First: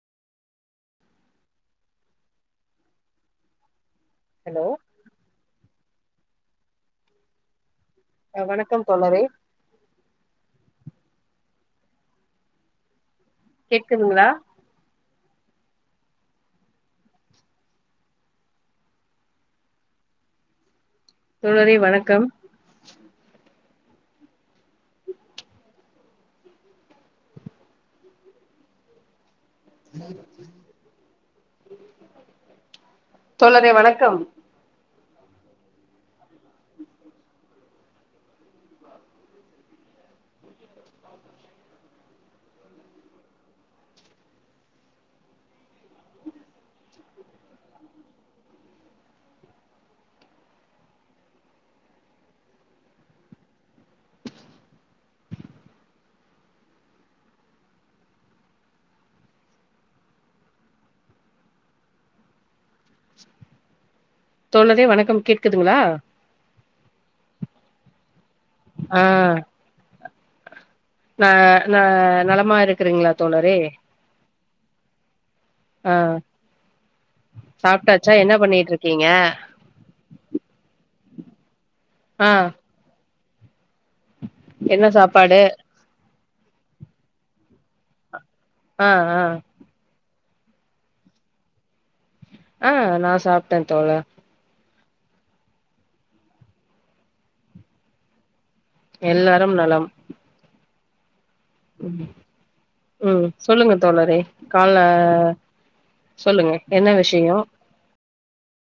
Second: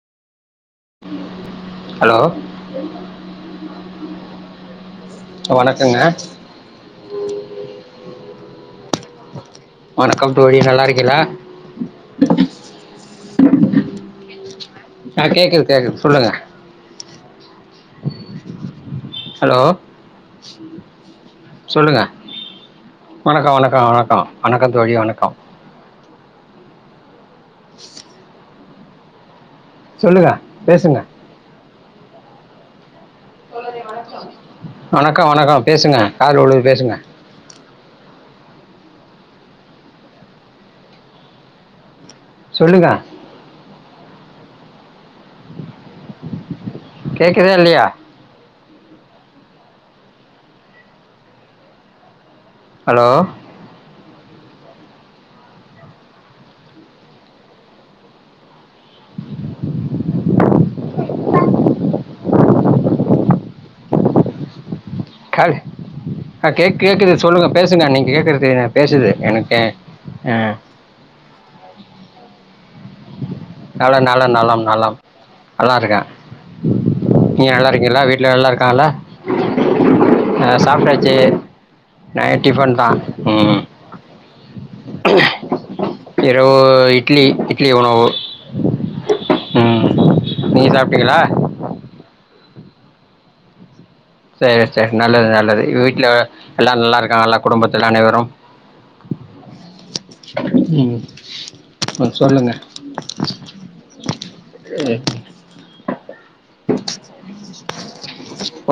hello hello வணக்கங்க அ வணக்கம் தோழரே வணக்கம் தோழி நல்லா இருக்கியளா கேக்குதுங்களா ஆ கேக்குது கேக்குது சொல்லுங்க ஹலோ தோழரே சொல்லுங்க வணக்கம் வணக்கோ வணக்கொ வணக்கொ வணக்கொ தோழி வணக்கொ சொல்லுங்க பேசுங்க தோழரே வணக் வணக்க வணக்கொ பேசுங்க காதுல உழுது பேசுங்க சொல்லுங்க கேக்குதா இல்லையா ஹலோ தோழரே வணக்கம் காது கேக்குதுங்களா ஆ கேக் கேக்குது சொல்லுங்க பேசுங்க நீங்க கேக்குறது எனக்கு ஆ பேசுது எனக்கே ஆ ந ந நலமா இருக்கிறீங்களா நலொ நலொ நலம் நலம் நல்லா ஆ இருக்கே நீங்க நல்லா இருக்கீங்களா சாப்ட்டாச்சா வீட்டு்ல என்ன நல்லா பண்ணிட்டு இருக்காங்களா இருக்கீங்க அ சாப்டாச்சு ஆ நைட் டிஃபன்தா ம் என்ன சாப்பாடு இரவு இட்லி இட்லி உணவு அ அ ம் நீங்க சாப்டீங்களா ஆ நா சாப்ட தோழா சேரி சேரி நல்லது நல்லது வீட்ல எல்லா நல்லாருக்காங்களா குடும்பத்தில அனைவரும் எல்லாரும் நலம் ம் ம் ம் சொல்லுங்க தோழரே கால சொல்லுங்க சொல்லுங்க என்ன விஷயோ